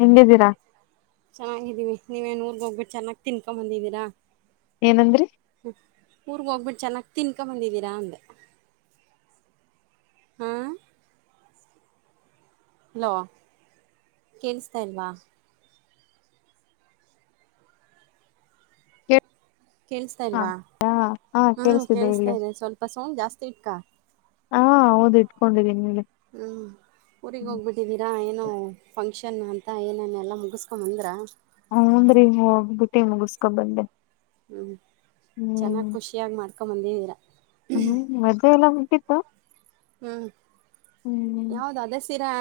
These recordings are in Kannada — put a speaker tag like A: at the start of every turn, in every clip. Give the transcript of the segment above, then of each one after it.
A: ಹೆಂಗಿದ್ದೀರಾ.
B: ಚೆನ್ನಾಗಿದೀವಿ ನೀವೇನ್ ಊರ್ಗೆ ಹೋಗ್ಬಿಟ್ಟು ಚೆನ್ನಾಗಿ ತಿನ್ಕೊಂಬ ಬಂದಿದ್ದೀರಾ
A: ಏನಂದ್ರರಿ.
B: ಊರ್ರಿಗೆ ಹೋಗ್ಬಿಟ್ಟು ಚೆನ್ನಾಗಿ ತಿನ್ಕೊಂಬಂದಿದ್ದೀರಾ ಅಂದೆ. ಹಾ ಹಲೋ ಕೇಳಸ್ತಾಲ್ವಾ. ಕೇಸ್ತಾ ಇಲ್ವಾ
A: ಹಾ ಹಾ
B: ಹ್ಮ್
A: ಕೇಳ್ಸ್ತಿದೆ
B: ಕೇಳಿಸ್ತಾ
A: ಇಲ್ಲಿ
B: ಇದೆ ಸ್ವಲ್ಪ ಸೌಂಡ್ ಜಾಸ್ತಿ ಇಟ್ಕ
A: ಹಾ ಹೌದದು ಇಟ್ಕೊಂಡಿದ್ದೀನಿ ನೀಗೆ
B: ಹು ಊರಿಗ್ ಹೋಗ್ಬಿಟ್ಟಿದ್ದೀರಾ ಏನು ಫಕ್ಷನ್ ಫಂಕ್ಷನ್ ಅಂತ ಏನನ್ನ ಎಲ್ಲ ಮುಗಿಸಸ್ಕೊ್ ಬಂದ್ರೆ
A: ಹನ್್ರೀ ಹೋಗ್ಬಿಟ್ಟಿ ಮುಗಿಸಕೊ ಬಂದೆ
B: ಹು
A: ಹ್ಮ್
B: ಚೆನ್ನಾಗ್ ಖುಷಿಯಾಗಿ ಮಾಡ್ಕೊ ಬಂದಿದೀರಾ.
A: ಹ್ಮ್ ಮದೆ ಎಲ್ಲ ಉಂಟಿತ್ತು
B: ಹ್ಮ್ ಯಾವ್ದ ಅದೇ ಸಿ ತ್ತೆ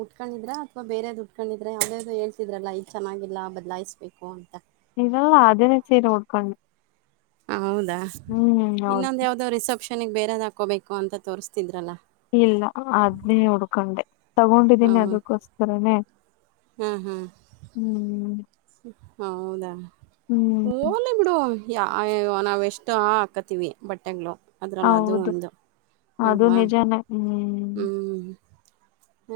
B: ಉಟ್ಕೊಂಡಿದ್ರಾ ಅಥವಾ ಬೇರೆದ್ ಉಟ್ಕೊಂಡಿದ್ರೆ ಯಾವವುದಾವ್ದುಳ್ತಿದ್ರಲ್ಲ ಇದು ಚನ್ನಾಗಿಲ್ಲ ಬದಲಾಯಿಸ್ಬೇಕು ಅಂತ.
A: ಇಲ್ಲ ಅದೆ ಸೀರಿ ಉಕ್ಕೊಂಡ.
B: ಹೌದಾ ಇನ್ನೊಂದು
A: ಹೌದು
B: ಯಾವ್ದೋ ರಿಸೆಪ್ಷನ್ಗೆ ಬೇರೆದ್ ಹಾಕೋಬೇಕು ಅಂತ ತೋರಿಸ್ತಿದ್ರಲ್ಲ.
A: ಇಲ್ಲ ಅದನ್ನೇ ಹುಡ್ಕೊಂಡೆ ತಗೊಂಡಿದ್ದೀನಿ ಅದಕ್ಕೋಸ್ಕರನೇ.
B: ಹು ಹು
A: ಹ್ಮ್
B: ಹೌದಾ
A: ಹ್ಮ್
B: ಹೊಲಿ ಬಿಡು ಯಾ ಅಯ್ಯ್ ಯ್ಯೊ ನಾವೆಷ್ಟು ಹಾಕತ್ತೀವಿ ಬಟ್ಟೆಗಳು. ಅದರಲ್ಲ ಅದು
A: ಹೌದು
B: ಒಂದ
A: ಅದು
B: ಅಲ್ವಾ.
A: ನಿಜಾನೇ ಹ್ಮ್
B: ಹು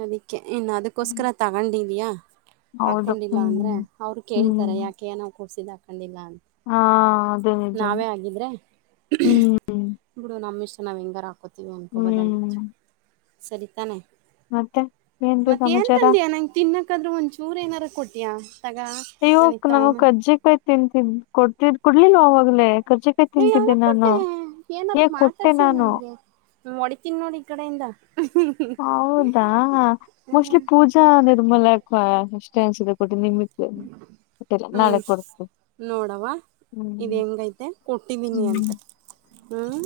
B: ಅದಕ್ಕೆ ಇನ್ನು ಅದಕ್ಕೋಸ್ಕರ ತಗೊಂಡಿದಿಯಾ.
A: ಹೌದು
B: ಹಾಕೊಂಡಿಲ್ಲ ಅಂದ್ರೆ
A: ಹ್ಮ್
B: ಅವ್ರು ಕೇಳ್ತಾರೆ
A: ಹ್ಮ್
B: ಯಾಕೆ ಏನಾವ್ ಕೊಡ್ಸಿದ್ ಹಾಕೊಂಡಿಲ್ಲ ಅಂತ
A: ಹಾ ಅದು ನಿಜಾನೇ
B: ನಾವೇ ಆಗಿದ್ರೆ
A: ಹ್ಮ್
B: ಬಿಡು ನಮ್ಮಿಷ್ಟ ಕ್ಕ ನಾವು ಹೆಂಗಾರು ಹಾಕೋತೀವಿ ಅಂದ್ಕೊಬೋದಾಗಿತ್ತು
A: ಹ್ಮ್
B: ಸರಿತಾನೆ.
A: ಮತ್ತೆ ಏನ್ರೀ
B: ಮತ್ತ ಏನ್
A: ಸಮಾಚಾರ
B: ತಂದ್ಯಾ ನಂಗ್ ತಿನ್ನಕಾದ್ರೂ ಒಂದ್ಚೂರು ಏನಾರ ಕೊಟ್ಯಾ.
A: ಅಯ್ಯಕ್ ನಮಗ್ ಕರ್ಜಿಕಾಯಿ ತಿಂತಿದ್ ಕೊಡ್ತಿದ್ ಕೊಡ್ಲಲ್ ಅವಾಗ್ಲೇ. ಕರ್ಜಕಾಯಿ
B: ಏ
A: ತಿಂತಿದ್ದೆ
B: ಯಾವಾಗ
A: ನಾನು
B: ಕೊಟ್ಟೆ
A: ಹೇ ಕೊಟ್ಟೆ ನಾನು.
B: ಹೊಡಿತೀನಿ ನೋಡಿ ಈ ಕಡೆಯಿಂದ
A: ಹೌದಾ ಮೋಸ್ಟ್ಲಿ ಪೂಜಾ ನಿರ್ಮೂಲಕ್ ಎಷ್ಟೇ ಅನ್ಸಿದೆ ಕೊಟ್ಟ ನಿಮಿತ್
B: ಹ್ಮ್ ನೋಡವ ಇದ
A: ಹ್ಮ್
B: ಹೆಂಗೈತೆ ಕೊಟ್ಟಿದ್ದೀನಿ ಅಂತ ಹ್ಮ್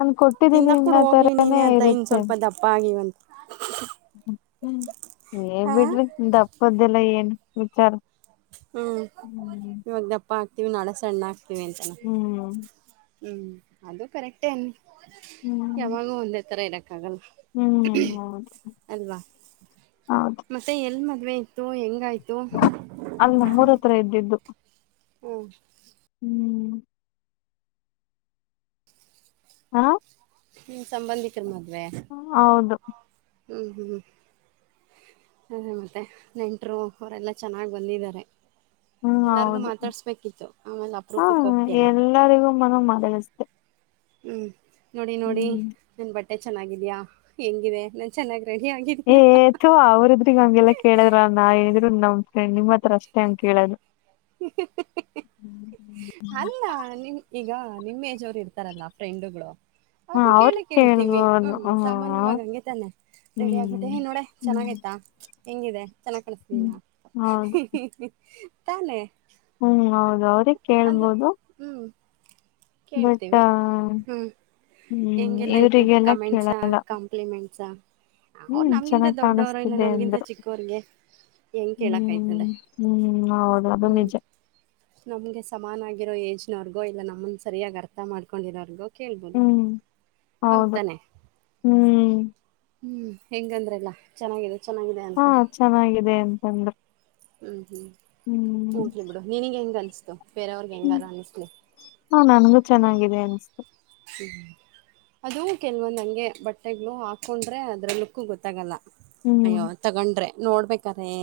A: ನನ್ ಕೊಟ್ಟಿದ್ದೀನಿ
B: ತಿಂದಕ್
A: ಇನ್ನ
B: ಕೂಡ ಹೋಗ್ಲಿ
A: ತರಾನೇ
B: ನೀನೇ ಆತ ಇನ್
A: ಇರುತ್ತೆ
B: ಸ್ವಲ್ಪ ದಪ್ಪ ಆಗಿವವಂತ
A: ಹ್ಮ್ ಏ
B: ಹ
A: ಬಿಡ್ರಿ ದಪ್ಪದ್ದಲ್ಲ ಏನ್ ವಿಚಾರ
B: ಹ್ಮ್
A: ಹ್ಮ್
B: ಇವಾಗ ದಪ್ಪ ಹಾಕ್ತಿೀವಿ ನಾಳೆ ಸಣ್ಣ ಹಾಕ್ತೀವಿ ಅಂತಾನ
A: ಹ್ಮ್
B: ಹ್ಮ್ ಅದು ಕರೆಕ್ಟೇ ಅನ್
A: ಹ್ಮ್
B: ಯಾವಾಗ ಒಂದೇ ತರ ಇರಕ್ ಲ್ಲ
A: ಹ್ಮ್ ಹೌದು
B: ಅಲ್ವಾ
A: ಹೌದು
B: ಮತ್ತೆ ಎ ಮ ಮ ಆಯ್ತು ಹೆಂಗಾಯ್ತು
A: ಮೂರ ಹತ್ರ ಇದ್ದಿದ್ದು
B: ಹ್ಮ
A: ಹ್ಮ್ ಹಾ
B: ನಿ್ಮ ಸಂಬಂಧಿಕರ ಮದ್ುವವೆ
A: ಹೌದು
B: ಹ್ಮ್ ಹ್ಮ್ ಅ ಮೆ ನೆಂಟರು ಅವರೆಲ್ಲ ಚೆನ್ನಾಗಿ ಬಂದಿದ್ದಾರೆ ಎಲ್ಲಾರ್ಗು ಮಾತಾಡ್ಸ್ಬೇಕಿತ್ತು ಆಮೇಲೆ
A: ಹಾ
B: ಅಪರೂಪಕ್ಕೆ ಹೋಗ್ತಿಯಲ್ಲ
A: ಎಲ್ಲರಿಗೂ ಮನ ಮಗಷ್ಟೆ
B: ಹ್ಮ್ ನೋಡಿ ನೋಡಿ ನನ್ ಬಟ್ಟೆ ಚೆನ್ನಾಗಿದ್ಯಾ ಹೆಂಗಿದೆ ನಾನ್ ಚೆನ್ನಾಗ
A: ಏಥವಾ ಅವರಿದ್ರಗ ಹಂಗೆಲ್ಲ ಕೇಳಿದ್ರ ನಾ ಏನಿದ್ರ ನಮ್ ಫ್ರೆಂಡ್ ನಿಮ್ಮ ಹತ್ರ ಅಷ್ಟೇ ಅಂತೇಳೋದು
B: ಹ ಅಲ್ಲ ನಿಮ್ ಈಗ ನಿಮ್ಮೇಜೋರು ಇರ್ತಾರಲ್ಲ ಫ್ರೆಂಡುಗಳು
A: ಹ
B: ಅದ್ನ್ನ ಕೇಳ
A: ಅವ್ರಿಗೆ
B: ಕೇಳ್ತೀವಿ
A: ಕೇಳ್ಬೋದು
B: ಹ್ಮ್
A: ಹ
B: ಸಾಮಾನ್ಯವಾಗ ಹಂಗಗೆ ತಾನೆ ರೆಡಿ ಆಗ್ಬಿಟ್ಟೆ
A: ಹ್ಮ್
B: ನೋಡ
A: ಹ್ಮ್
B: ಚೆನ್ನಾಗಯ್ತಾ ಹೆಂಗಿದೆ ಚೆನ್ನಾಗ್ ಕಳಸಿದ
A: ಹ್ಮ್
B: ನ
A: ಹೌದು
B: ತಾನೆ
A: ಹ್ಮ್ ಹೌದ ಅವ್ರೀ ಕೇಳ್ಬೋದು
B: ಹ್ಮ್
A: ಬಟ್
B: ಕೇಳ್ತೀವಿ ಹ್ಮ್
A: ಹ್ಮ್
B: ಹೆಂಗೆಲ್ಲ ಇತ್ತು
A: ಇವ್ರರಿಗೆಲ್ಲ
B: ಕಮೆಂಟ್ಸಾ
A: ಕೇಳಲ್ಲ
B: ಕಾಂಪ್ಲಿಮೆಂಟ್ಸಾ ಅವ್ರು
A: ಹ್ಮ್
B: ನಮ್ಗಿಂತ
A: ಚೆನ್ನಾಗಿ
B: ದೊಡ್ಡವರು ಇಲ್ಲ
A: ಕಾಣಿಸಸ್ದ್ದೆ
B: ನಮ್ಗಿಂತ
A: ಅಂದ್ರು
B: ಚಿಕ್ಕವ್ರಿಗೆ ಹೆಂಗ್
A: ಹ್ಮ್
B: ಕೇಳಕ್ಕಾಯ್ತದೆ
A: ಹ್ಮ್ ಹೌದು ಅದು
B: ಹ್ಮ್
A: ನಿಜ
B: ನಮ್ಗೆ ಸಮಾನ ಆಗಿರೋ ಏಜ್ನವರ್ಗೂ ಇಲ್ಲ ನಮ್ಮನ್ ಸರಿಯಾಗಿ ಅರ್ಥ ಮಾಡ್ಕೊಂಡಿರೋರ್ಗೂ
A: ಹ್ಮ್ ಹೌದು ಹ್ಮ್
B: ಹ್ಮ್ ಹೆಂಗಂದ್ರಲ್ಲಾ ಚೆನ್ನಾಗಿದೆ ಚೆನ್ನಾಗಿದೆ ಅಂತ
A: ಹಾ ಚೆನ್ನಾಗಿದೆ ಅಂತಂದ್ರೆ
B: ಹ್ಮ್ ಹ್ಮ್ ಉಂಟ್ಲಿ ಬಿಡು ನಿನಗೆ ಹೆಂಗ್ ಅನ್ಸ್ತು ಬೇರವ್ರಿಗೆ
A: ಹ್ಮ್
B: ಹೆಂಗಾರ ಅನ್ನಿಸ್ಲಿ
A: ಹಾ ನನ್ಗೂ ಚೆನ್ನಾಗಿದೆ ಅನ್ಸತು
B: ಹ್ಮ್ ಅದು ಕೆಲ್ವೊಂದ್ ಹಂಗೆ ಬಟ್ಟೆಗಳು ಹಾಕೊಂಡ್ರೆ ಅದ್ರ ಲುಕ್ಕ ಗೊತ್ತಾಗಲ್ಲ
A: ಹ್ಮ್
B: ಅಯ್ಯೋ ತಗೊಂಡ್ರೆ ನೋಡ್ಬೇಕ್ರೆ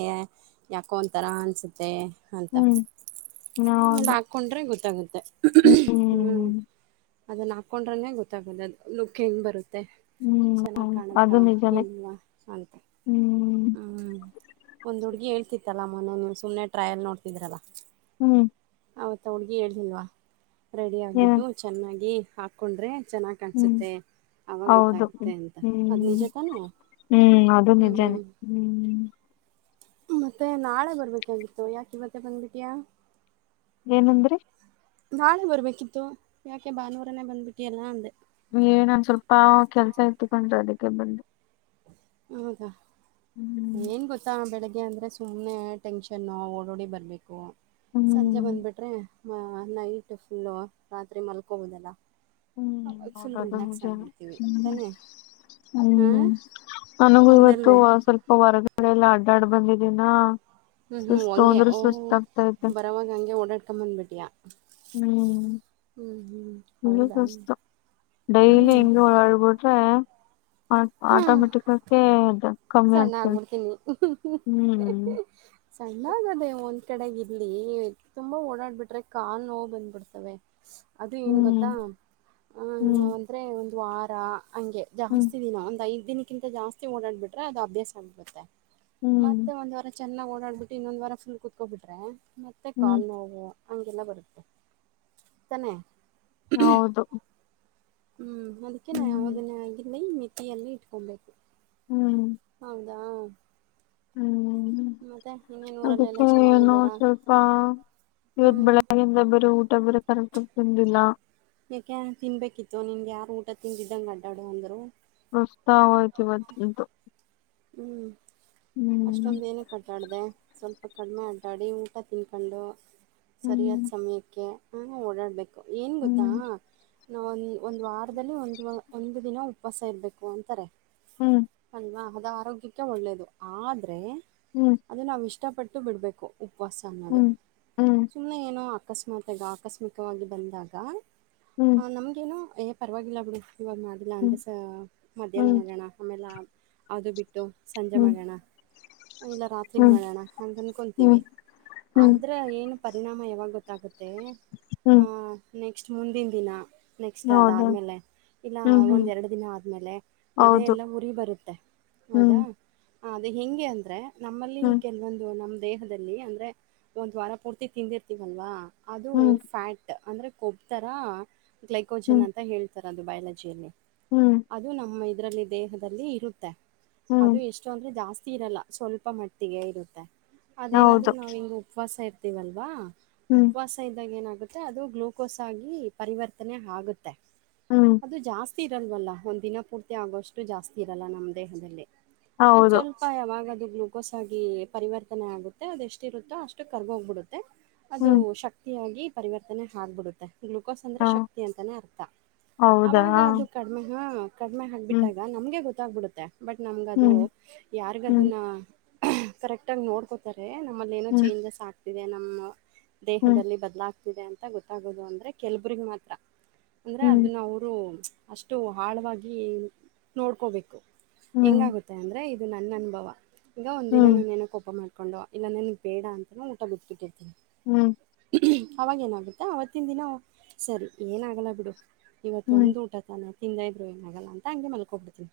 B: ಯಾಕೋ ಒಂಥರ ಅನಿಸುತ್ತೆ ಅಂತ
A: ಹ್ಮ್
B: ಆಮೇಲೆ
A: ಹೌದು
B: ಹಾಕ್ಕೊಂಡ್ರೆ ಗೊತ್ತಾಗುತ್ತೆ
A: ಹ್ಮ್
B: ಅದನ್ನ ಹಾಕೊಂಡ್ರನನೆ ಗೊತ್ತಾಗೋದ ಅದು ನುಖ ಹೆಂಗ್ ಬರುತ್ತೆ ಮತ್ತು
A: ಹ್ಮ್
B: ಚೆನ್ನಾಗಿ
A: ಹೌದು
B: ಕಾಣುತ್ತಾ
A: ಅದು ನಿಜಾನೇ
B: ಇಲ್ವಾ ಅಂತ
A: ಹ್ಮ್
B: ಹ್ಮ್ ಒಂದ್ ಹುಡ್ಗಿ ಹೇಳ್ತಿತ್ತಲ್ಲಮ್ಮೊನ ನೀ ಸುಮ್ಮ್ನೆ ಟ್ರಯಲ್ ನೋಡ್ತಿದ್ರಲ್ಲ
A: ಹ್ಮ್
B: ಆವತ್ತ ಅವಳಗೆ ಹೇತಿಲ್ವಾ ರೆಡಿ
A: ಏನ
B: ಆಗಬಿಟ್ಟು ಚೆನ್ನಾಗಿ ಹಾಕ್ಕೊಂಡ್ರೆ ಚೆನ್ನಾಗ್
A: ಹ್ಮ್
B: ಕಾಣಸುತ್ತೆ ಆಾಗ
A: ಹೌದು
B: ಗೊತ್ತಾಗುತ್ತೆ
A: ಹ್ಮ್
B: ಅಂತ ಅದ್ ನಿಜ ತಾನೇ
A: ಹ್ಮ್ ಅದು ನಿಜಾನೇ ಹ್ಮ್
B: ಮತ್ತೆ ನಾಳೆ ಬರ್ಬೇಕಾಗಿತ್ತು ಯಾಕ ಇವತ್ತ ಬಂದ್ಬಿಟ್ಯಾಾ
A: ಏನಂದ್ರಿ
B: ನಾಳೆ ಬರ್ಬೇಕಿತ್ತು ಯಾಕೆ ಬಾನೂರನೇ ಬಂದ್ಬಿಟ್ಟಿ ಎಲ್ಲಾ ಅಂದೆ
A: ಏನೊಂದ್ ಸ್ವಲ್ಪ ಕೆಲ್ಸ ಇತ್ತಕೊಂಡ್ರೆ ಅದಕ್ಕೆ ಬಂದು
B: ಹೌದಾ ಏನ್ ಗೊತ್ತಾ ಬೆಳಗ್ಗೆ ಅಂದ್ರೆ ಸುಮ್ಮ್ನೆ ಟೆನ್ಷನ್ ಓಡೋಡಿ ಬರ್ಬೇಕು ಸಂಜೆ
A: ಹ್ಮ್
B: ಬಂದ್ಬಿಟ್ರೆ ನೈಟ್ ಫುಲ್ಲು ರಾತ್ರಿ ಮಲ್ಕೋಬೋದಲ್ಲ
A: ಹ್ಮ್
B: ಅವಾಗ ಫುಲ್
A: ಹೌದದು
B: ರಿಲ್ಯಾಕ್ಸ್
A: ನಿಜ
B: ಆಗಿಬಿಡ್ತೀವಿ
A: ಹ್ಮ
B: ತಾನೇ
A: ಹ
B: ಹಾಂ
A: ನನಗೂ ಇವತ್ತು
B: ಹೌದಲ್ವೇ
A: ಸ್ವಲ್ಪ ಹೊರಗಡೆ ಎಲ್ಲ ಅಡ್ಡಾಡ್ ಬಂದಿದೀಿನ
B: ಹ್ಮ್ ಹ್ಮ್ ಹಂಗೆ ಓಹ ಬರವಾಗ ಹಂಗೆ ಓಡಾಡ್ಕೊಂಬಂದ್ಬಿಟಿಯಾ
A: ಹ್ಮ್
B: ಹೌದಾ
A: ಷ್ಟತ ಡೈಲಿ
B: ಹ್ಞೂ
A: ಹೆಂಗಗೆ ಓಡಾಡ್ಬಿಟ್ರೆ
B: ಹಾಂ
A: ಆಟೋಮೆಟಿಕ್ ಆಕಿ ಇ
B: ಸಣ್ಣ ಆಗ್ಬಿಡ್ತೀನಿ
A: ಹ್ಮ್
B: ಸಣ್ಣಾಗದೇ ಒನ್ ಕಡೆಗೆ ಇಲ್ಲಿ ತುಂಬಾ ಓಡಾಡ್ಬಿಟ್ರೆ ಕಾನ್ ನೋವು ಬಂದ್ಬಿಡ್ತವೆ ಅದು ಏನು ಗೊತ್ತಾ
A: ಹ್ಮ್ ಹ್ಮ್
B: ನವುಂದರೆ ಒಂದು ವಾರ ಹಂಗೆ
A: ಹ್ಮ್
B: ಜಾಸ್ತಿ ದಿನ ಒಂದ್ ಐದ್ ದಿನಕ್ಕಿಂತ ಜಾಸ್ತಿ ಓಡಾಡ್ಬಿಟ್ರೆ ಅದು ಅಭ್ಯಾಸ ಆಗ್ಬತ್ತೆ
A: ಹ್ಮ್
B: ಮತ್ತೆ ಒಂದ್ ವಾರ ಚೆನ್ನಾಗ್ ಓಡಾಡ್ಬಿಟ್ಟು ಇನ್ನೊಂದ್ ವಾರ ಫುಲ್ ಕುೂತ್ಕೋಬಿಟ್ರೆ ಮತ್ತೆ
A: ಹ್ಮ್
B: ಕಾಲ್ ನೋವು ಹೆಲ್ಲ ಬರುತ್ತೆ ತಾನೇ
A: ಹೌದು
B: ಹ್ಮ್ ಅದಕ್ಕೆ ನಾ
A: ಹ್ಮ್
B: ಅದನ್ನಾಗಿಲ್ಲಿ ಮೆಿತಿಯನ್ನ ಇಟ್ಕೊಬೇಕು
A: ಹ್ಮ್
B: ಹೌದಾ
A: ಹ್ಮ್
B: ಮತ್ತೆ ಇನ್ನೇನ್ ಊರಲ್ಲೆಲ್ಲ
A: ಅದಕ್ಕೆ ಏನೋ
B: ಚೆನ್ನಾಗಿದ್ದಾರಾ
A: ಸ್ವಲ್ಪ ಇವತ್
B: ಹ್ಮ್
A: ಬೆಳಗ್ಗೆಿಂದ ಬರ ಊಟ ಬರ ಕರಕ್ಟ ತಿಂದಿಲ್ಲ
B: ಯಾಕೆ ತಿನ್ಬೇಕಿತ್ತು ನಿನ್್ಗೆ ಯಾರು ಊಟ ತಿಂದಿದ್ದಂಗಗೆ ಅಡ್ಡಡಿ ಅಂದ್ರು
A: ಪ್ರಸ್ತಾಾವಯತಿ ಬು
B: ಹ್ಞೂ ಅಷ್ಟೊಂದು ಏನ ಕಟಾಡಿದೆ ಸ್ವಲ್ಪ ಕಡಿಮೆ ಅಡ್ಡಾಡಿ ಊಟ ತಿನ್ಕೊಂಡು ಸರಿಯಾದ
A: ಹ್ಮ್
B: ಸಮಯಕ್ಕೆ ಓಡಾಡ್ಬೇಕು ಏನು ಗೊತ್ತಾ
A: ಹ್ಮ್
B: ನಾವು ಒಂದು ಒಂದು ವಾರದಲ್ಲಿ ಒಂದು ಒಂದು ದಿನ ಉವಾಸ ಇರಬೇಕು ಅಂತಾರೆ
A: ಹ್ಮ್
B: ಅಲ್ವಾ ಅದು ಆರೋಗ್ಯಕ್ಕೆ ಒಳ್ಳೆಯದು ಆದರೆ
A: ಹ್ಮ್
B: ಅದು ನಾವು ಇಷ್ಟಪಟ್ಟು ಬಿಡಬೇಕು ಉಪವಾಸ ಅನ್ನೋದು
A: ಹ್ಮ್ ಹ್ಮ್
B: ಸುಮ್ಮನೆ ಏನೋ ಅ ಅಕಸ್ಮಾತ್ಗ ಆಕಸ್ಮಿಕವಾಗಿ ಬಂದಾಗ
A: ಹ್ಮ್
B: ನಮ್ಗೇನು ಏ ಪರವಾಗಿಲ್ಲ ಬಿಡಿ ಇವಾಗ ಮಾಡಿಲ್ಲ
A: ಹ್ಮ್
B: ಅಂದ್ರೆ ಸ ಮಧ್ಯಾಹ್ನ
A: ಹ್ಮ್
B: ಮಾಡೋಣ ಆಮೇಲೆ ಅದು ಬಿಟ್ಟು ಟ್ಟು ಸಂಜೆ
A: ಹ್ಮ್
B: ಮಳಣ ಇಲ್ಲ ರಾತ್ರಿಗ್
A: ಹ್ಮ್
B: ಮಾಡೋಣ ಅಂತ
A: ಹ್ಮ್
B: ಅನ್ಕೊಂತೀವಿ
A: ಹ್ಮ್
B: ಆದದ್ರ ಏನು ಪರಿಣಾಮ ಯಾವಾಗ ಗೊತ್ತಾಗುತ್ತೆ
A: ಹ್ಮ
B: ನೆಕ್ಸ್ಟ್ ಮುಂದಿನ ದಿನ ನೆಕ್ಸ್ಟ್ ಅದಾದ್ಮೇಲೆ ಇಲ್ಲ
A: ಹ್ಮ್ ಹ್ಮ್
B: ಒಂದ್ ಎರಡು ದಿನ ಆದ್ಮೇಲೆ ಎದೆ
A: ಹೌದು
B: ಎಲ್ಲ ಉರಿ ಬರುತ್ತೆ
A: ಹ್ಮ್
B: ಹೌದಾ ಅದು ಹೆಗೆ ಅಂದ್ರೆ ನಮ್ಮಲ್ಲಿ
A: ಹ್ಮ್
B: ಕೆಲವೊಂದು ನಮ ದೇಹದಲ್ಲಿ ಅಂದರೆ ಒಂದು ವಾರ ಪೂರ್ತಿ ತಿಂದಿರ್ತೀವಲ್ವಾ ಅದು
A: ಹ್ಮ್
B: ಫ್ಯಾಟ್ ಅಂದರೆ ಕೊಬ್ಥರ
A: ಹ್ಮ್
B: ಗ್ಲೈಕೋಜೆನ್ ಅಂತ ಹೇಳ್ತಾರೆ ಅದು ಬಯಾಲಜಿಯಲ್ಲಿ
A: ಹ್ಮ್
B: ಅದು ನಮ್ಮ ಇದ್ರಲ್ಲಿ ದೇಹದಲ್ಲಿ ಇರುತ್ತೆ
A: ಹ್ಮ್
B: ಅದು ಎಷ್ಟೋ ಅಂದ್ರೆ ಜಾಸ್ತಿ ಇೀರಲ್ಲ ಸ್ವಲ್ಪ ಮಟ್ಟಿಗೆ ಇರುತ್ತೆ ಅದೇನಾದರೂ
A: ಹೌದು
B: ನಾವು ಹಿಂಗೆ ಉಪವಾಸ ಇರ್ತೀವಲ್ವಾ
A: ಹ್ಮ್
B: ಉಪವಾಸ ಇದ್ದಾಗ ಏನಾಗುತ್ತೆ ಅದು ಗ್ಲೂಕೋಸ್ ಆಗಿ ಪರಿವರ್ತನೆ ಆಗುತ್ತೆ
A: ಹ್ಮ್
B: ಅದು ಜಾಸ್ತಿ ಇರಲ್ವಲ್ಲ ಒಂದ್ ದಿನ ಪೂರ್ತಿ ಆಗೋಷ್ಟು ಜಾಸ್ತಿ ಇರಲ್ಲ ನಮ್ದ ದೇಹದಲ್ಲಿ ಅ
A: ಹೌದು
B: ಸ್ವಲ್ಪ ಯಾವಾಗದು ಗ್ಲೂಕೋಸ್ ಆಗಿ ಪರಿರ್ನೆ ಆಗುತ್ತೆ ಅದೆ ಎಷ್ಟಿರುತ್ತೋ ಅಷ್ಟು ಕರ್ಗೋಗ್ಬಿಡುತ್ತೆ ಅದು
A: ಹ್ಮ್
B: ಶಕ್ತಿಯಾಗಿ ಪರಿವರ್ತನೆ ಆಗ್ಬಿಡುತ್ತೆ ಗ್ಲುಕೋಸ್
A: ಹ
B: ಅಂದರೆ ಶಕ್ತಿ ಅಂತನೇ ಅರ್ಥ
A: ಹೌದಾ
B: ಆವಾಗ ಅದು ಕಡಿಮೆ ಹಾ ಕಡಿಮೆ
A: ಹ್ಮ್
B: ಹಾಕ್ಬಿಟ್ಟಾಗ ನಮ್ಗೆ ಗೊತ್ತಾಗ್ಬಿಡುತ್ತೆ ಬಟ್ ನಮ್ಗದು
A: ಹ್ಮ್ ಹ್ಮ್
B: ಯಾರ್ಗದನ್ನ ಕರೆಕ್ಟ್ ಆಗ ನೋಡ್ಕೋತಾರೆ ನಮ್ಮಲ್ಲಿ ಏನೋ
A: ಹ್ಮ್
B: ಚೇಂಜಸ್ ಆಗ್ತಿದೆ ನಮ್ಮ ದೇಹದಲ್ಲಿ ಬದಲಾಗ್ತಿದೆ ಅಂತ ಗೊತ್ತಾಗೋದು ಅಂದರೆ ಕೆಲಬರಿಗೆ ಮಾತ್ರ ಅಂದ್ರೆ
A: ಹ್ಮ್ ಹ್ಮ್
B: ಅದನ್ನ ಅವರು ಅಷ್ಟು ಆಳವಾಗಿ ನೋಡ್ಕೋಬೇಕು ಹೆಂಗಾಗುತ್ತೆ ಅಂದ್ರೆ ಇದು ನನ್ನ ಅನುಭವ ಈಗ ಒಂದ ದಿನ
A: ಹ್ಮ್ ಹ್ಮ್
B: ನನ್ೇನ ಕೋಪ ಮಾಡ್ತಿ ಇಕೊಂಡು ಇಲ್ಲಾಂದನ್ಗ್ ಬೇಡ ಅಂತಾನ ಊಟ ಬಿತ್ೆ
A: ಹ್ಮ್
B: ಅವಾಗೇಏನಾಗುತ್ತಾ ಅವತ್ತಿನ ದಿನ ಸರಿ ಏನಾಗಲ್ಲ ಬಿಡು ಇವತ್ತು
A: ಹ್ಮ್ ಹ್ಮ್
B: ಒಂದು ಊಟ ತಾನೆ ಹಿಂದ ಇದಬ್್ರು ಏನ ಆಗಲ್ಲ ಅಂತ ಹಂಗಗೆ ಮಲ್ಕೊಬಡ್ತೀನಿ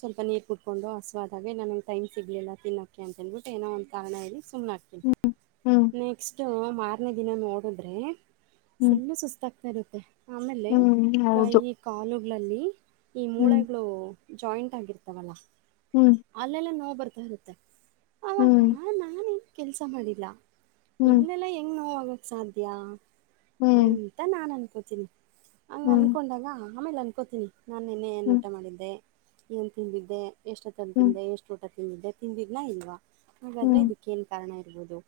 B: ಸ್ವಲ್ಪ ನೀಟ್ ಕುತ್ಕೊಂಡು ಹಸವಾದಾಗೆ ನನಂಗೆ ಟೈಮ್ ಸಿಗಲಿಲ್ಲ ತಿನ್ನೋಕ್ಕೆ ಅಂತೇಳ್ಬಿಟ್ಟು ಏನೋ ಒಂದು ಕಾರಣ ಇದೆ ಸುಮ್ಮನೆ ಹಾಕ್ತೀನಿ
A: ಹ್ಮ್
B: ನೆಕ್ಸ್ಟು ಮಾರನೇ ದಿನ ನೋಡಿದ್ರೆ
A: ಹ್ಮ್
B: ಫುಲ್ಲು ಸುಸ್ತಾಗ್ತಾ ಇರುತ್ತೆ ಆಮೇಲೆ
A: ಹ್ಮ್ ಹ್ಮ್
B: ಕೈ
A: ಹೌದು
B: ಕಾಲುಗಳಲ್ಲಿ ಈ
A: ಹ್ಮ್
B: ಮೂಳೆಗಳು ಜಾಯಿಂಟ್ ಆಗಿರ್ತಾವಲ್ಲ
A: ಹ್ಮ್
B: ಅಲ್ಲೆಲ್ಲ ನೋ ಬರು ತ್ತ ಅವವಾಗಾ
A: ಹ್ಮ್
B: ನಾನನ್ ಕೆಲ್ಸ ಮಾಡಿಲ್ಲ
A: ಹ್ಮ್
B: ಇಲ್ಲೆಲ್ಲ ಹೆಂಗ್ ನೋವಾಗಕ್ ಸಾಧ್ಯ ಅಂತ ನಾ ಅನ್ಕೋತೀನಿ ಹಂಗ
A: ಹ್ಮ್
B: ಅನ್ಕೊಂಡಾಗ ಆಮೇಲೆ ಅನ್ಕೋತೀನಿ ನಾನ ನಿನ್ನೆ ಏನ್
A: ಹ್ಮ್
B: ಊಟ ಮಾಡಿದ್ದೆ ಏನು ತಿಂದಿದ್ದೆ ಎಷ್ಟು ಹತ್ತನ
A: ಹ್ಮ್
B: ತಿಂದೆ ಎಷ್ಟು ಊಟ ತಿಂದಿದ್ದೆ ತಿಂದಿದ್ದನ ಇಲ್ವಾ ಹಾಗಾದ್ರೆ
A: ಹ್ಮ್
B: ಇದಕ್ಕೇಏನ್ ಕಾರಣ ಇರ್ಬೋದು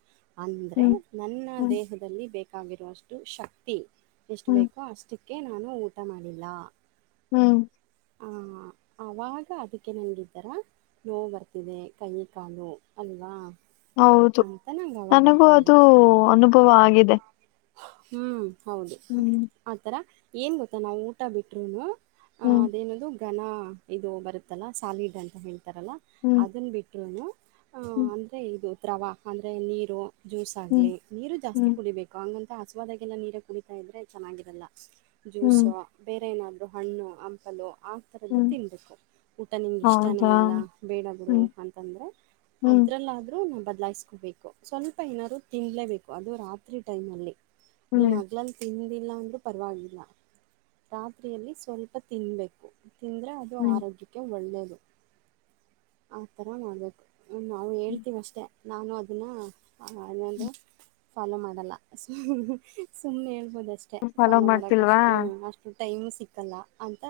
B: ಅಂದ್ರೆ
A: ಹ್ಮ್
B: ನನ್ನ ದೇಹದಲ್ಲಿ ಬ ಬಾಗಿರುವಷ್ಟು ಶಕ್ತಿ ಎಷ್ಟು
A: ಹ್ಮ್
B: ಬೇಕೋ ಅಷ್ಟಕ್ಕೆ ನಾನು ಊಟ ಮಾಡಿಲ್ಲ
A: ಹ್ಮ್
B: ಹ ಆವಾಗ ಅದಕ್ಕೆ ನನಿದ್ದರ ನೋವು ಬರ್ತಿದೆ ಕೈ ಕಾಲು ಅಲ್ವಾ
A: ಹೌದು
B: ಅಂತ ನಂಗೆ ಅವಾಗ
A: ನನಗೂ
B: ಅರ್ಥ
A: ಅದು
B: ಆಗುತ್ತೆ
A: ಅನುಭವ ಆಗಿದೆ
B: ಹ್ಮ್ ಹೌದು
A: ಹ್ಮ್,
B: ಆತರ ಏನ್ ಗೊತ್ತಾ ನಾವು ಊಟ ಬಿಟ್ರುೂನು ಅಹ
A: ಹ್ಮ್,
B: ಅದೇನದು ಘನ ಇದು ಬರುತ್ತಲ್ಲ ಸಾಲಿಡ್ ಅಂತ ಹೇಳ್ತಿ ತಾರಲ್ಲ
A: ಹ್ಮ್,
B: ಅದನ್ನ ಬಿಟ್ಟ್ರೂ
A: ಹ್ಮ್,
B: ಅಂದರೆ ಇದು ದ್ರವ ಅಂದರೆ ನೀರು ಜ್ಯೂಸ್
A: ಹ್ಮ್,
B: ಆಗ್ಲಿ ನೀರು ಜಾಸ್ತಿ
A: ಹ್ಮ್,
B: ಕುಡಿಬೇಕು ಹಂಗಂತ ಹಸವಾದಾಗೆಲ್ಲ ನೀರ ಕುಡಿತಾ ಇದ್ರೆ ಚೆನ್ನಾಗಿರಲ್ಲ
A: ಹ್ಮ್,
B: ಜ್ಯೂಸು ಬೇರೆ ಏನಾದರೂ ಹಣ್ಣು ಹಂಪಲು ಆ ಥರದ್ದು
A: ಹ್ಮ್.
B: ತಿನ್ನಬೇಕು ಊಟ ನಿಂಗೆ ಇಷ್ಟವೇ
A: ಹೌದಾ?
B: ಇಲ್ಲ ಬೇಡಬ್ರು
A: ಹ್ಮ್,
B: ಅಂತಂದರೆ
A: ಹ್ಮ್,
B: ಅದ್ರಲ್ಲಾದ್ರೂ ನಾವು ಬದ್ಲಾಯಿಸ್ಕೋಬೇಕು ಸ್ವಲ್ಪ ಏನಾದ್ರು ತಿನ್ಲೇಬೇಕು ಅದು ರಾತ್ರಿ ಟೈಮ್ ಅಲ್ಲಿ
A: ಹ್ಮ್,
B: ನೀನ್ ಹಗ್ಲಲ್ ತಿಿಂದಿ ಿಲ್ಲ ಅಂದೂ ಪರವಾಗಿಲ್ಲ ರಾತ್ರಿಯಲ್ಲಿ ಸ್ವಲ್ಪ ತಿನ್ನಬೇಕು ತಿಂದರೆ ಅದು
A: ಹ್ಮ್,
B: ಆರೋಗ್ಯಕ್ಕೆ ಒಳ್ಳೆಯದು ಆ ಥರ ಮಾಡಬೇಕು ನಾವು
A: ಹ್ಮ್.
B: ಹೇಳ್ತೀವಿ ಅಷ್ಟೇ ನಾನು ಅದನ್ನ ಅದೊಂದು ಫಾಲೋ ಮಾಡ ಸ ಸುಮ್ಮನೆ ಹೇಳ್ಬೋದ ಅಷ್ಟೇ ಫಾಲೋ ಮಾಡಕ್ ಅಷ್ಟು ಹ ಅಷ್ಟು ಟೈಮ್ ಸಿಕ್ಕಲ್ಲ ಅಂತ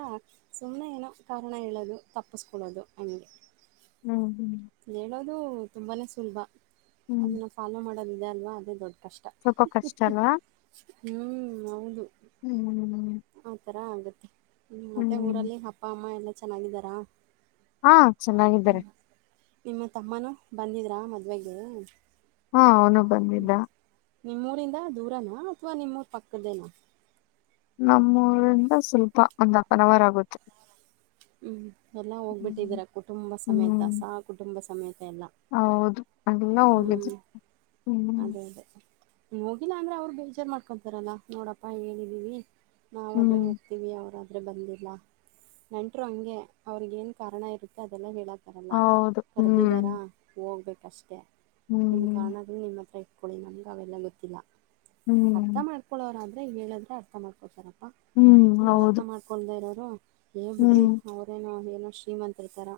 B: ಸುಮ್ಮನೆ ಏನೋ ಕಾರಣ ಹೇಳೋದು ತಪ್ಪಿಸ್ಕೊೊಳ್ಳೋದು ನನಗೆ
A: ಹ್ಮ್ ಹ್ಮ್
B: ಅದು ತುಂಬಾ ಸುಲಭ
A: ಹ್ಮ್.
B: ಅದನ್ನು ಫಾಲೋ ಮಾಡೋದಿದೆ ಅಲ್ವಾ ಅದೇ ದೊಡ್ಡ ಕಷ್ಟ
A: ಒ ಕಷ್ಟಾನ
B: ಹ್ಞ ಹೌದು
A: ಹ್ಮ್್ಮ ಹ್ಮ
B: ಆಗತ್ತೆ ಮತ್ತೆ ಊರಲ್ಲಿ ಅಪ್ಪ ಅಮ್ಮ ಎಲ್ಲ ಚೆನ್ನಾಗಿದ್ದಾರಾ
A: ಹಾ ಚೆನ್ನಾಗಿದ್ದಾರೆ
B: ನಿಮ್ಮ ತಮ್ಮನೂ ಬಂದಿದ್ರಾ ಮದುವೆಗೆ
A: ಹಾ ಅವನು ಬಂದಿದ್ದ
B: ನಿಮ್ಮೂರಿಂದ ದೂರನ ಅಥವಾ ನಿಮ್ಮೂರ್ ಪಕ್ಕದೇನ
A: ನಮ್ಮೂರಿಂದ ಸ್ವಲ್ಪ ಒಂದ್ ಹಫ್ ಅನ್ ಅವರ್ ಆಗುತ್ತೆ
B: ಹ್ಮ್ ಎಲ್ಲಾ
A: ಹ್ಮ್,
B: ಹೋಗ್ಬಿಟ್ಟಿದಾರ ಕುಟುಂಬ
A: ಹ್ಮ್
B: ಸಮೇತಸಹ ಕುಟುಂಬ ಸಮೇತ ಎಲ್ಲ
A: ಹೌದು ಅಲ್ಲಾ ಹೋಗಿದ್್ರಿ
B: ಹ್ಞೂ
A: ಹ್ಮ್
B: ಅದೇ ಅದೇ ಹೋಗಿಲ್ಲ ಅಂದ್ರೆ ಅವ್ರು ಬೇಜಾರ್ು ಮಾಡ್ಕೊತಾರಲ್ಲಾ ನೋಡಪ್ಪಾ ಹೇಳಿದೀವಿ ನಾವಾದರೆ
A: ಹ್ಮ್.
B: ಹೋಗ್ತೀವಿ ಅವರಾದ್ರೆ ಬಂದಿಲ್ಲ ನಂಟರು ಹಂಗೆ ಅವ್ರಗ ಏನ್ ಕಾರಣ ಇರುತ್ತೆ ಅದೆಲ್ಲ ಹೇಳಕ ತಾರಲ್ಲ
A: ಹೌದು. ಹ್ಮ್,
B: ಕರೆದಿದ್ದಾರಾ ಹೋಗ್ಬೇಕಷ್ಟೇ ನಿಮ್ಮ
A: ಹ್ಮ್,
B: ಕಣದೂ ನಿಮ್ಮ ಹತ್ರ ಇ ಮಾಡಕೊಳ್ಳಳಿ ನಮ್ಗೆ ಅವೆಲ್ಲ ಗೊತ್ತಿಲ್ಲ ಅರ್ಥ
A: ಹ್ಮ್.
B: ಮಾಡ್ಕೊಳೋನಾದ್ರೆ ಹೇಳಂದ್ರೆ ಅರ್ಥ ಮಾಡ್ಕೊಳ್ತಾರ ಅಪ್ಪಾ
A: ಹ್ಮ್
B: ನೀವು ಅರ್ಥ
A: ಹೌದು
B: ಮಾಡ್ಕೊಳ್್ದ ಇರೋರು ಹೇ ಬಿಡ್ರಿ
A: ಹ್ಮ್
B: ಅವರೇನು ಏನೋ ಶ್ರೀಮಂತ ಇರ್ತಾರ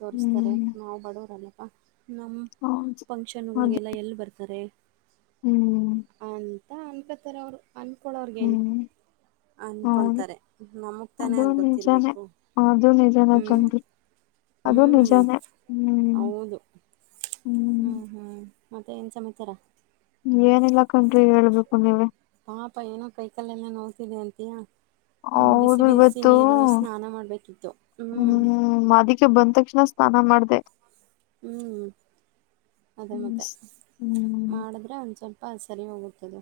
B: ತೋರಿಸ್ತಾರೆ
A: ಹ್ಮ್
B: ನಾವು ಬಡವರಲ್ಲಪ್ಪ ನಮ್ಮ
A: ಹೌದು ಅದು
B: ಫಂಕ್ಷನ್ಗಳಿಗೆಲ್ಲ ಎಲ್ಲಿ ಬರ್ತಾರೆ
A: ಹ್ಮ್
B: ಹ ಅನ್ಕತ್ತಾರೆ ಅವ್ರು ಅಂದನ್ಕೊಳ್ಳಳೋ್ರಗೇನು
A: ಹ್ಮ್
B: ಅನ್ಕೊತಾರೆ ನಮಗೆ ತಾನೇ ಅಗ್ ಗೊತ್ತ
A: ನಿಜಾನೆ ಅದು ನಿಜಾನ ಕಂಡು
B: ಹ್ಮ್ ಹೌದು ಹ್ಮ್ ಹ್ಮ್ ಮತ್ತೆ ಏನ್ ಸಮಾಚಾರ
A: ಏನಿಲ್ಲ ಕಂಡ್ರಿ ಹೇಳ್ಬೇಕು ನೀವವೆ
B: ಂತಯ
A: ಹೌದು ಇವತ್ತು ಹ ಹ್ಮ್ ಅದಕ್ಕೆ ಬಂದ ತಕ್ಷಣ ಸ್ನಾನ ಮಾಡ್ದ
B: ಹ್ಞೂ ಅದೇ
A: ಹ್ಮ್
B: ಮತ್ತೆ
A: ಹ್ಮ್
B: ಮಾಡಿದ್ರೆ ಒಂದುಸಲ್ ಅಪ್ಪಾ ಸರಿ ಹೋಗುತ್ತದೆ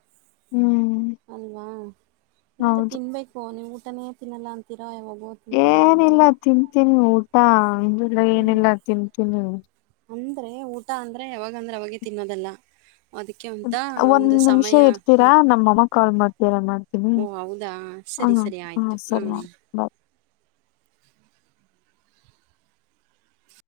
A: ಹ್ಮ್
B: ಅಲ್ವಾ ಊಟ
A: ಹೌದು
B: ತಿನ್ನಬೇಕು ನೀವು ಊಟ ತಾನೇ ತಿನ್ನಲ್ಲ ಅಂತ
A: ಏನಿಲ್ಲ ತಿಂತೀನಿ ಊಟ ಅಂದಲ್ಲ
B: ಹ್ಮ್
A: ಏನಿಲ್ಲ ತಿಂತೀನಿ
B: ಅಂದ್ರೆ ಊಟ ಅಂದ್ರೆ ಯಾವಾಗ ಅಂದ್ರೆ ಅವಾಗೆ ತಿನ್ನದಲ್ಲ ಅದಕ್ಕೆ ಅಂತ
A: ಒಂದ್
B: ಒಂದು
A: ನಿಮಿಷ
B: ಸಮಯ ಹ್ಮ
A: ಇರ್ತೀರಾ ನಮ್ಮಮ್ಮ ಕಾಲ್ ಮಾಡ್ತೀರಾ ಮಾಡ್ತೀನಿ
B: ಓ ಹೌದಾ
A: ಹಾ,
B: ಸರಿ ಸರಿ
A: ಹಾ
B: ಆಯಿತು
A: ಸರಿ
B: ಹ್ಞೂ
A: ಆಯ್ತು.